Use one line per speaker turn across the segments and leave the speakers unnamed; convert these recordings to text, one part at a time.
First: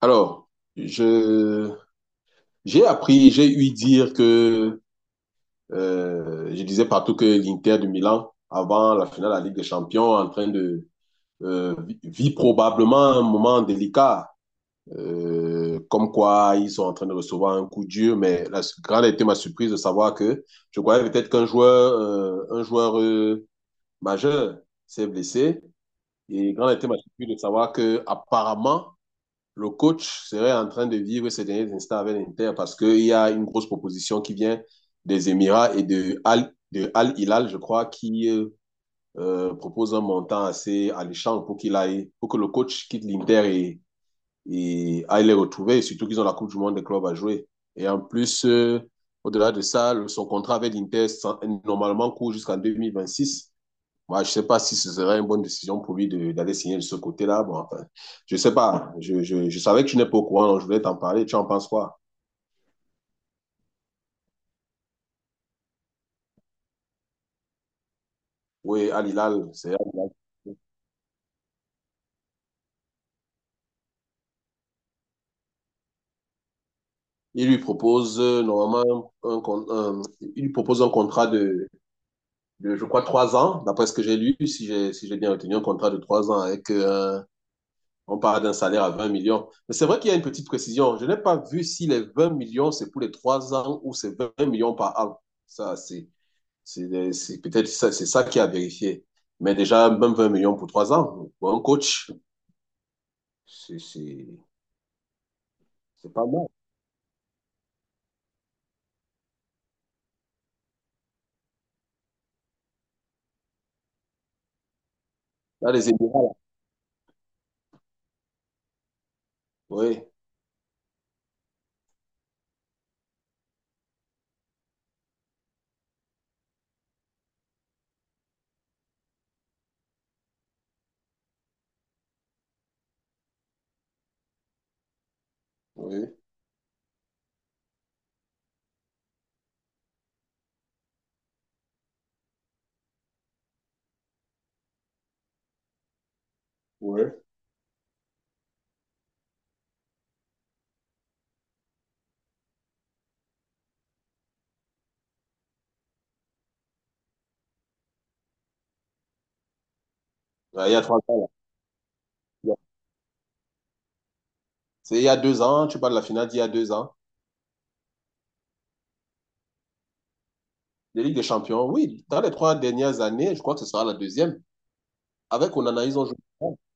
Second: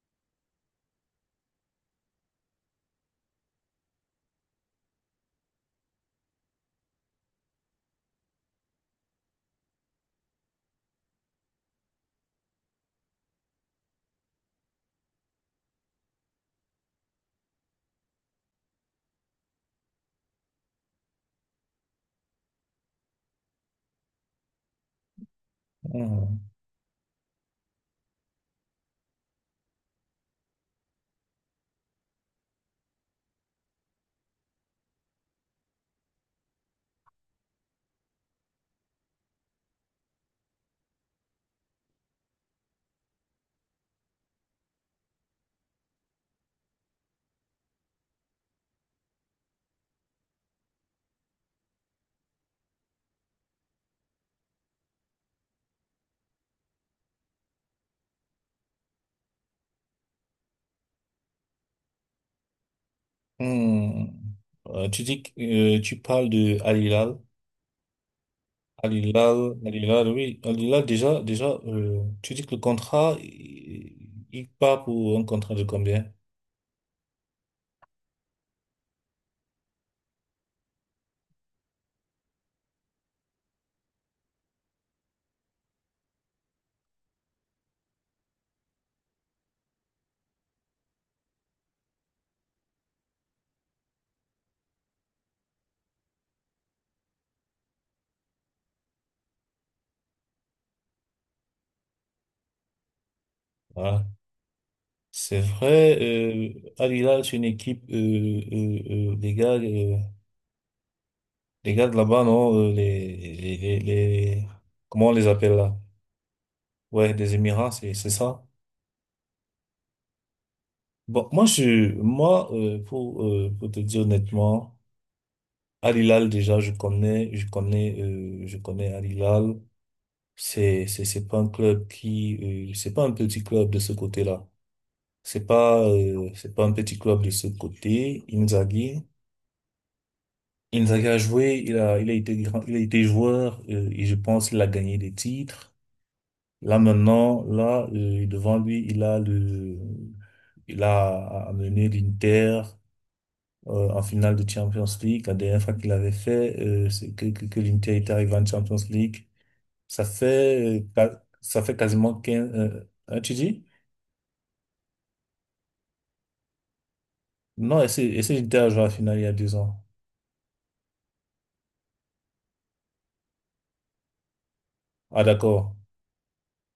Alors, je, j'ai appris, j'ai eu dire que, je disais partout que l'Inter de Milan, avant la finale de la Ligue des Champions, en train de, vit probablement un moment délicat, comme quoi ils sont en train de recevoir un coup dur, mais la grande a été ma surprise de savoir que je croyais peut-être qu'un joueur, majeur s'est blessé,
Hmm.
et grande a été ma surprise de savoir que, apparemment, le coach serait en train de vivre ces derniers instants avec l'Inter parce qu'il y a une grosse proposition qui vient des Émirats et de Al Hilal, je crois, qui propose un montant assez alléchant pour qu'il aille, pour que le coach quitte l'Inter et aille les retrouver, et surtout qu'ils ont la Coupe du Monde des clubs à jouer. Et en plus, au-delà de ça, son contrat avec l'Inter normalement court jusqu'en 2026. Moi, je ne sais pas si ce serait une bonne décision pour lui d'aller signer de ce côté-là. Bon, enfin, je ne sais pas. Je savais que tu n'es pas au courant, donc je voulais t'en parler. Tu en penses quoi?
Hmm. Tu dis que tu parles de Al Hilal.
Oui,
Al
Al Hilal,
Hilal,
c'est
Al
Al
Hilal,
Hilal.
oui. Al Hilal, déjà, déjà, tu dis que le contrat, il part pour un contrat de combien?
Il lui propose normalement un, con- un- il lui propose un contrat de, je crois, 3 ans, d'après ce que j'ai lu, si j'ai bien retenu, un contrat de 3 ans avec, on parle d'un salaire à 20 millions. Mais c'est vrai qu'il y a une petite précision. Je n'ai pas vu si les 20 millions, c'est pour les 3 ans ou c'est 20 millions par an. Ça, c'est peut-être ça, c'est ça qui a vérifié. Mais déjà, même 20 millions pour 3 ans, pour un coach, c'est
Voilà.
c'est-
C'est vrai,
c'est pas mal.
Al Hilal, c'est une équipe, les gars de là-bas, non, comment on les appelle
Là,
là?
les Émirats, là.
Ouais, des Émirats, c'est ça.
Oui,
Bon, moi, pour te dire honnêtement, Al Hilal, déjà, je connais Al Hilal. C'est pas un petit club de ce côté-là. C'est pas,
oui,
euh, c'est pas un petit club de ce côté. Inzaghi a joué, il a été grand, il a été joueur, et je pense qu'il a gagné des titres. Là,
oui.
maintenant, là, devant lui, il a amené l'Inter en finale de Champions League. La dernière fois qu'il avait fait, c'est que l'Inter était arrivé en Champions League.
Là, il y a trois ans,
Ça fait quasiment 15,
là.
hein, tu dis?
C'est il y a 2 ans, tu parles de la finale d'il y a 2 ans.
Non, essaye j'étais à jouer à la finale il y a 2 ans.
Les Ligues des Champions, oui, dans les 3 dernières années, je crois que ce sera la deuxième.
Ah,
Avec
d'accord.
Onana, ils ont joué.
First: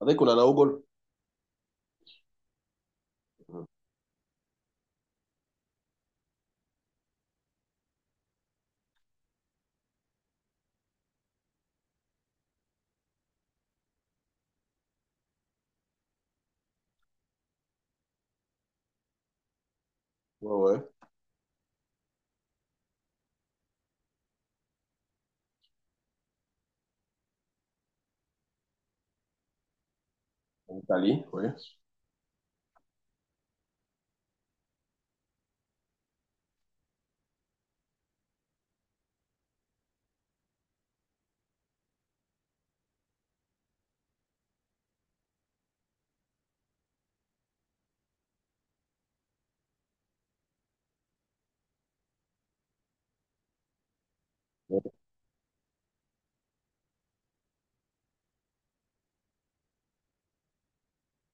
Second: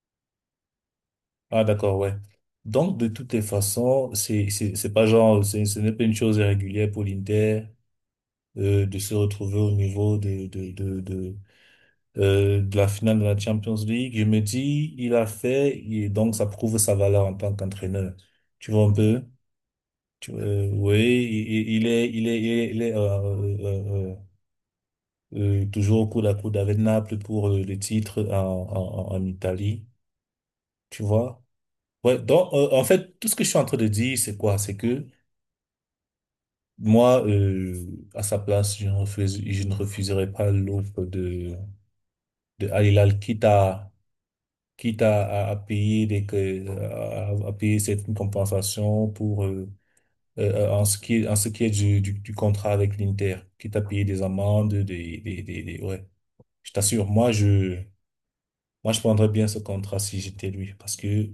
Avec Onana au goal.
Ah, d'accord, ouais. Donc, de toutes les
Mhm.
façons, c'est pas genre, c'est- ce n'est pas une chose régulière pour l'Inter, de se retrouver au niveau de la finale de la Champions League. Je me dis, il a fait, et donc ça prouve sa valeur en tant qu'entraîneur. Tu vois un peu? Tu- euh,
Ouais, ouais.
oui, il est toujours coup à coude avec Naples pour le titre en Italie,
En
tu
Italie,
vois.
oui.
Ouais, donc, en fait, tout ce que je suis en train de dire, c'est quoi? C'est que moi, à sa place, je ne refuserais pas l'offre de Al Hilal, quitte à payer des, que- à payer cette compensation pour, en ce qui est du contrat avec l'Inter, quitte à payer des amendes, ouais. Je t'assure, moi, je prendrais bien ce contrat si j'étais lui, parce que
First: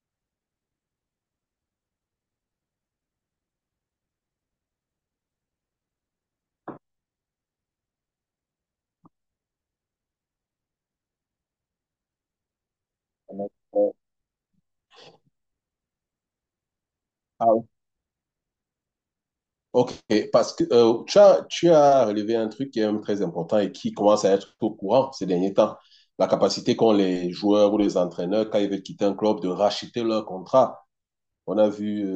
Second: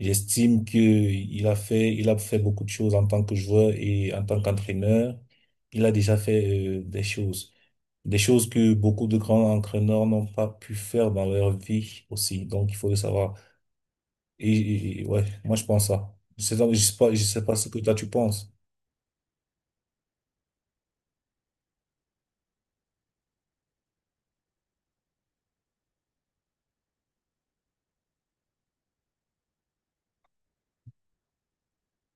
j'estime que il a fait beaucoup de choses en tant que joueur et en tant qu'entraîneur. Il a déjà fait des choses que beaucoup de grands entraîneurs n'ont pas pu faire dans leur vie aussi. Donc, il faut le savoir.
Ouais.
Et ouais, moi, je pense ça. Je sais pas ce que toi tu penses.
Ok, parce que tu as relevé un truc qui est même très important et qui commence à être au courant ces derniers temps. La capacité qu'ont les joueurs ou les entraîneurs, quand ils veulent quitter un club, de racheter leur contrat. On a vu, euh,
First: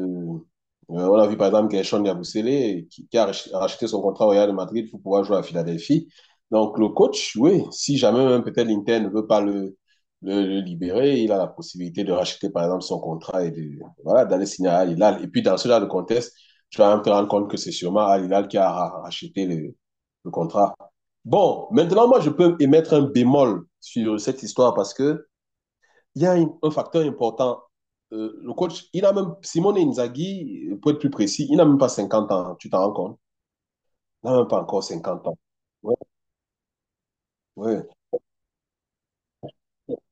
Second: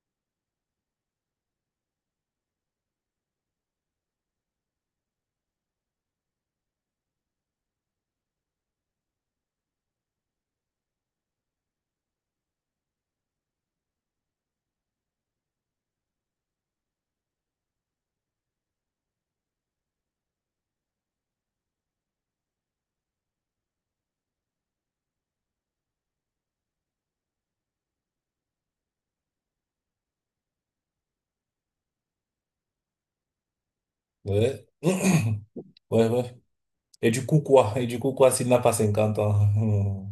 on a vu par exemple Gershon Yabusele qui a racheté son contrat au Real de Madrid pour pouvoir jouer à Philadelphie. Donc le coach, oui, si jamais même peut-être l'Inter ne veut pas le libérer, il a la possibilité de racheter par exemple son contrat et de, voilà, d'aller signer à Al Hilal. Et puis dans ce genre de contexte, tu vas même te rendre compte que c'est sûrement Al Hilal qui racheté le contrat. Bon, maintenant moi je peux émettre un bémol sur cette histoire parce que il y a un facteur important. Le coach, il a même, Simone Inzaghi, pour être plus précis, il n'a même pas 50 ans, tu t'en rends compte? Il n'a même pas
Ouais,
encore 50 ans. Ouais,
ouais, ouais. Et du coup quoi?
ouais.
Et du coup quoi s'il n'a pas 50 ans?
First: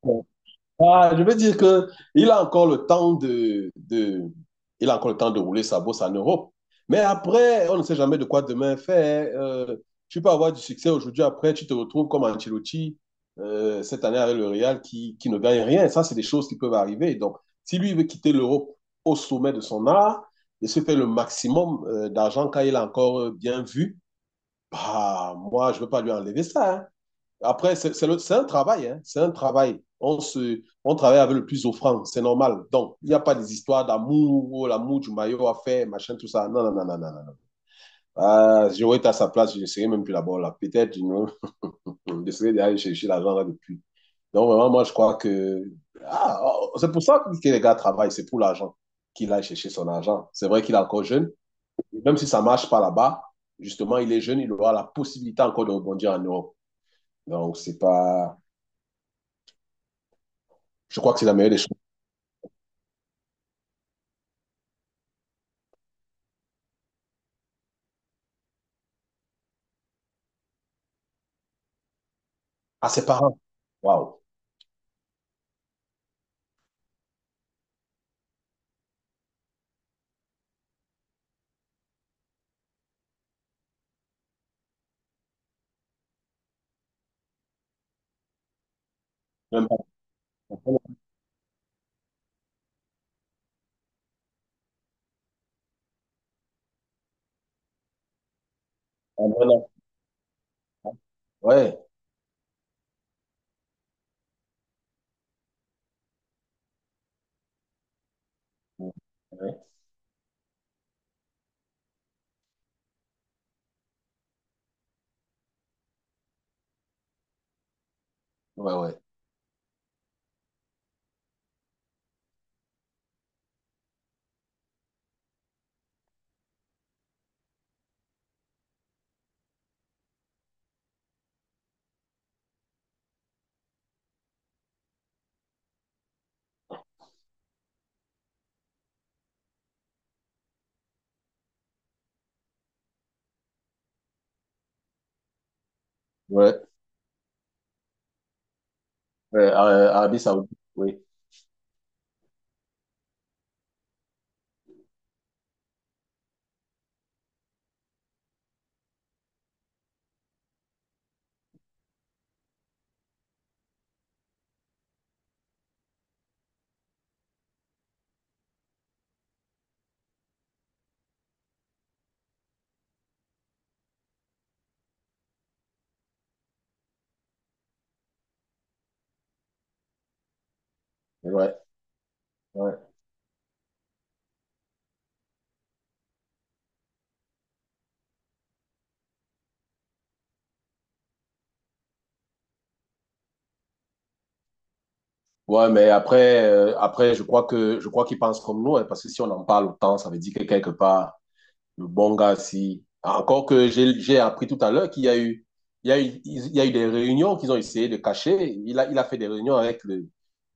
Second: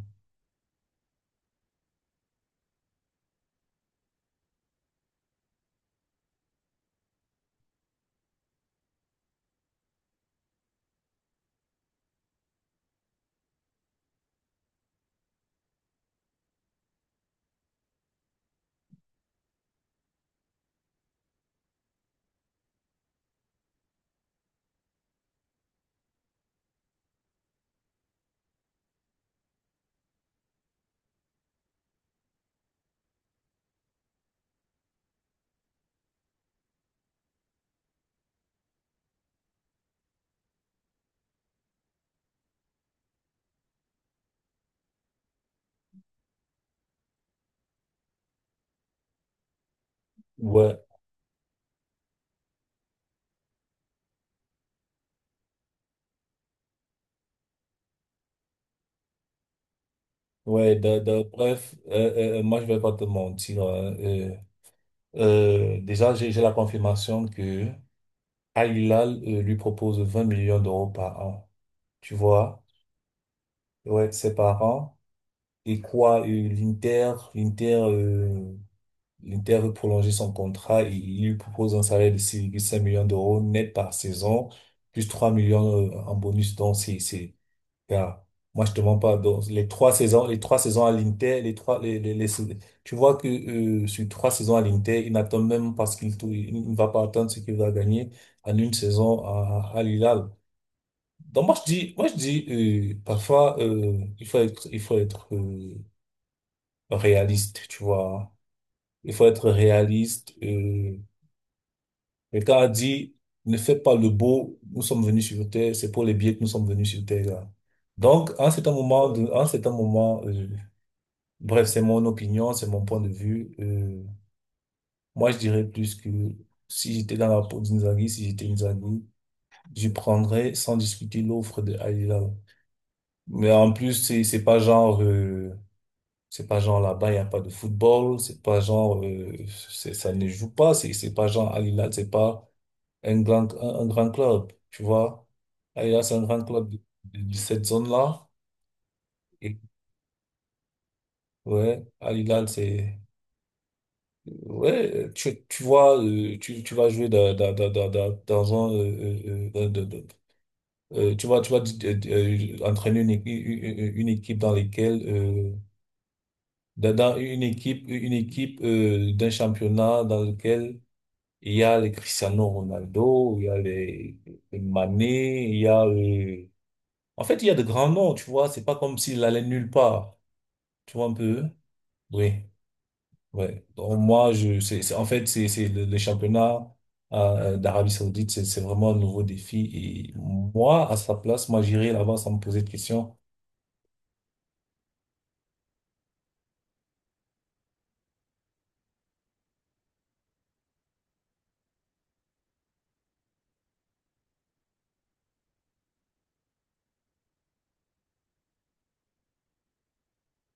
Ah, je veux dire que il a encore le temps de rouler sa bosse en Europe. Mais après, on ne sait jamais de quoi demain fait. Tu peux avoir du succès aujourd'hui, après, tu te retrouves comme Ancelotti cette année avec le Real qui ne gagne rien. Ça, c'est des choses qui peuvent arriver. Donc, si lui veut quitter l'Europe au sommet de son art et se faire le maximum d'argent quand il a encore bien vu, bah, moi, je ne veux pas lui enlever ça. Hein. Après, c'est un travail, hein, c'est un travail. On travaille avec le plus offrant, c'est normal. Donc, il n'y a pas des histoires d'amour, oh, l'amour du maillot à faire, machin, tout ça. Non, non, non, non, non, non. Non. Ah, j'aurais été à sa place, je ne serais même plus là-bas, là. Peut-être, je je serais d'aller chercher l'argent là depuis. Donc, vraiment, moi, je crois que. Ah, oh, c'est pour ça que les gars travaillent, c'est pour l'argent qu'il aille chercher son argent. C'est vrai qu'il
Ouais.
est encore jeune. Même si ça ne marche pas là-bas, justement, il est jeune, il aura la possibilité encore de rebondir en Europe. Donc, c'est pas.
Ouais,
Je crois que c'est la meilleure des choses.
bref, moi je vais pas te mentir, hein. Déjà, j'ai la confirmation que Al Hilal lui propose 20 millions d'euros par an. Tu vois?
Ah, ses parents.
Ouais,
Waouh.
ses parents. Et quoi, l'Inter veut prolonger son contrat, et il lui propose un salaire de 6,5 millions d'euros net par saison, plus 3 millions en bonus. Donc, car moi, je te mens pas. Donc,
Même pas.
les trois
Un
saisons à l'Inter, les trois, les- tu vois que sur 3 saisons à l'Inter, il n'attend même pas ce il ne va pas attendre ce qu'il va gagner en une saison
bon
à,
enfant.
à l'Hilal. Donc moi, je
Ouais.
dis, parfois, il faut être réaliste, tu vois. Il faut être
Ouais.
réaliste. Quelqu'un a dit, ne fais pas le beau. Nous sommes venus sur Terre. C'est pour les billets que nous sommes venus sur Terre, là. Donc,
Ouais, ouais.
en cet moment, bref, c'est mon opinion, c'est mon point de vue. Moi, je dirais plus que si j'étais dans la peau d'Inzaghi, si j'étais Inzaghi, je prendrais sans discuter l'offre de Al Hilal. Mais en plus, c'est pas genre, c'est pas genre là-bas il y a pas de football, c'est pas genre, ça ne joue pas, c'est pas genre Al Hilal, c'est pas un grand club, tu vois. Al Hilal c'est un grand
Ouais.
club de cette zone-là.
Ouais,
Et
Arabie Saoudite, oui.
ouais, Al Hilal c'est... Ouais, tu vois, tu vas jouer dans un, tu vas entraîner une équipe dans laquelle, dans une équipe d'un championnat dans lequel il y a les Cristiano Ronaldo, il y a les Mané, il y a, en fait, il y a de grands noms, tu vois, c'est pas comme s'il allait nulle part, tu vois un peu,
Ouais,
oui.
ouais.
Ouais. Donc, moi, je, c'est- en fait, c'est le championnat d'Arabie Saoudite, c'est vraiment un nouveau défi. Et moi, à sa place, moi, j'irais là-bas sans me poser de questions.
Ouais, mais après, je crois qu'ils pensent comme nous, hein, parce que si on en parle autant, ça veut dire que quelque part, le bon gars, si. Encore que j'ai appris tout à l'heure qu'il y a eu, des réunions qu'ils ont essayé de cacher. Il a fait des réunions avec le,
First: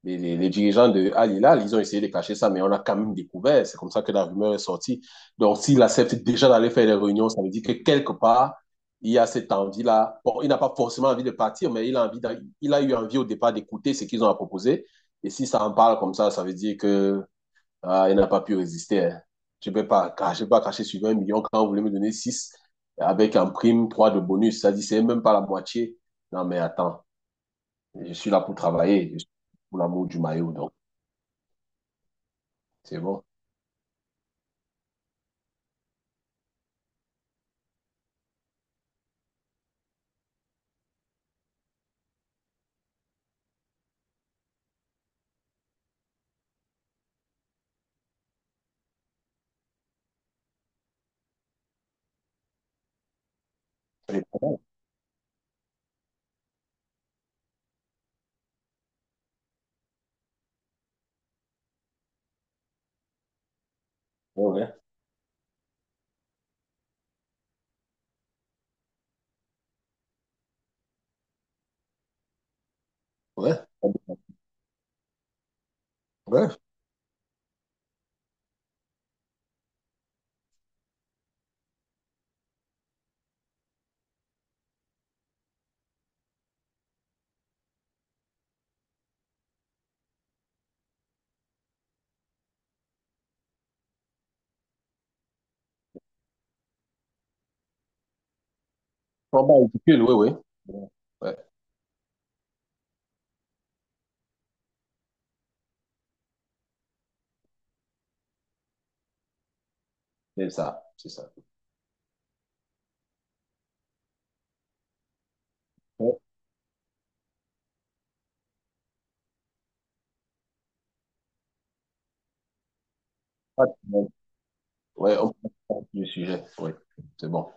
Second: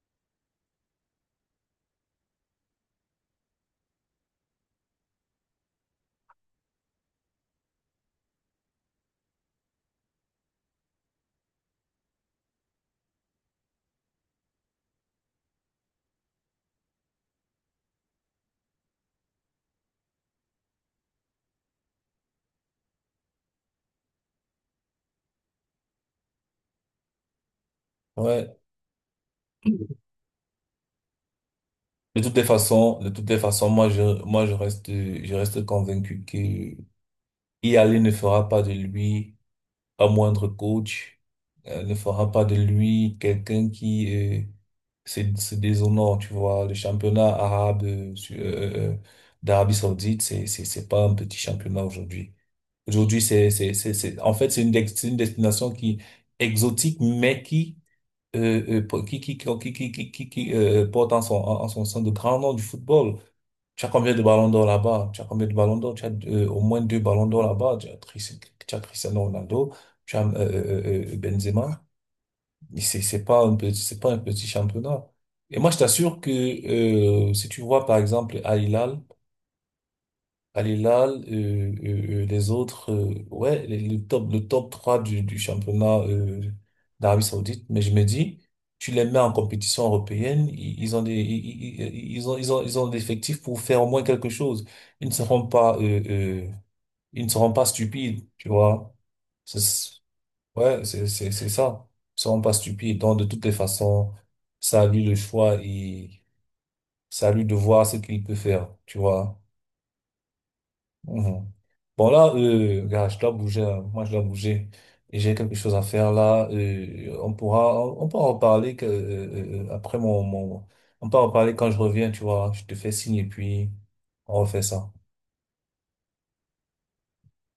les, les- les dirigeants de Al Hilal. Ils ont essayé de cacher ça, mais on a quand même découvert. C'est comme ça que la rumeur est sortie. Donc, s'il accepte déjà d'aller faire des réunions, ça veut dire que quelque part, il y a cette envie-là. Bon, il n'a pas forcément envie de partir, mais il a envie il a eu envie au départ d'écouter ce qu'ils ont à proposer. Et si ça en parle comme ça veut dire que ah, il n'a pas pu résister. Hein. Je ne peux pas, je peux pas cracher sur 20 millions quand vous voulez me donner 6 avec en prime 3 de bonus. Ça dit, c'est même pas la moitié. Non, mais attends, je suis là pour
Ouais.
travailler. Je suis pour l'amour du maillot, donc c'est
De
bon.
toutes les façons, je reste convaincu que y aller ne fera pas de lui un moindre coach, ne fera pas de lui quelqu'un qui, se déshonore, tu vois. Le championnat arabe, d'Arabie Saoudite, c'est pas un petit championnat aujourd'hui. Aujourd'hui,
Ouais,
en fait, c'est c'est une destination qui exotique, mais qui, porte en son sein de grands noms du football. Tu as combien de ballons d'or
ouais,
là-bas? Tu as combien de ballons d'or? Tu as au moins deux ballons d'or là-bas. Tu as Cristiano Ronaldo, tu as Benzema. Mais c'est pas un
ouais.
petit, c'est pas un petit championnat. Et moi, je t'assure que,
Ouais,
si tu vois par exemple Al Hilal, les autres, ouais, le top 3 du championnat d'Arabie Saoudite. Mais je me dis, tu les mets en compétition européenne, ils ont des effectifs pour faire au moins quelque chose. Ils ne seront pas, euh, euh, Ils ne seront pas stupides, tu vois.
combat
C'est, c'est-
ridicule, oui, oui.
ouais,
Ouais,
c'est ça. Ils ne seront pas stupides. Donc, de toutes les façons, c'est à lui le choix et c'est à lui de voir ce qu'il peut faire, tu vois.
c'est ça, c'est ça.
Mhm. Bon là, regarde, je dois bouger, hein. Moi, je dois bouger. Et j'ai quelque chose à faire là. On pourra en parler, que, après on pourra en parler quand je reviens, tu vois. Je te fais signe et puis on refait ça.
Ouais, on peut pas sur le sujet, oui, c'est bon.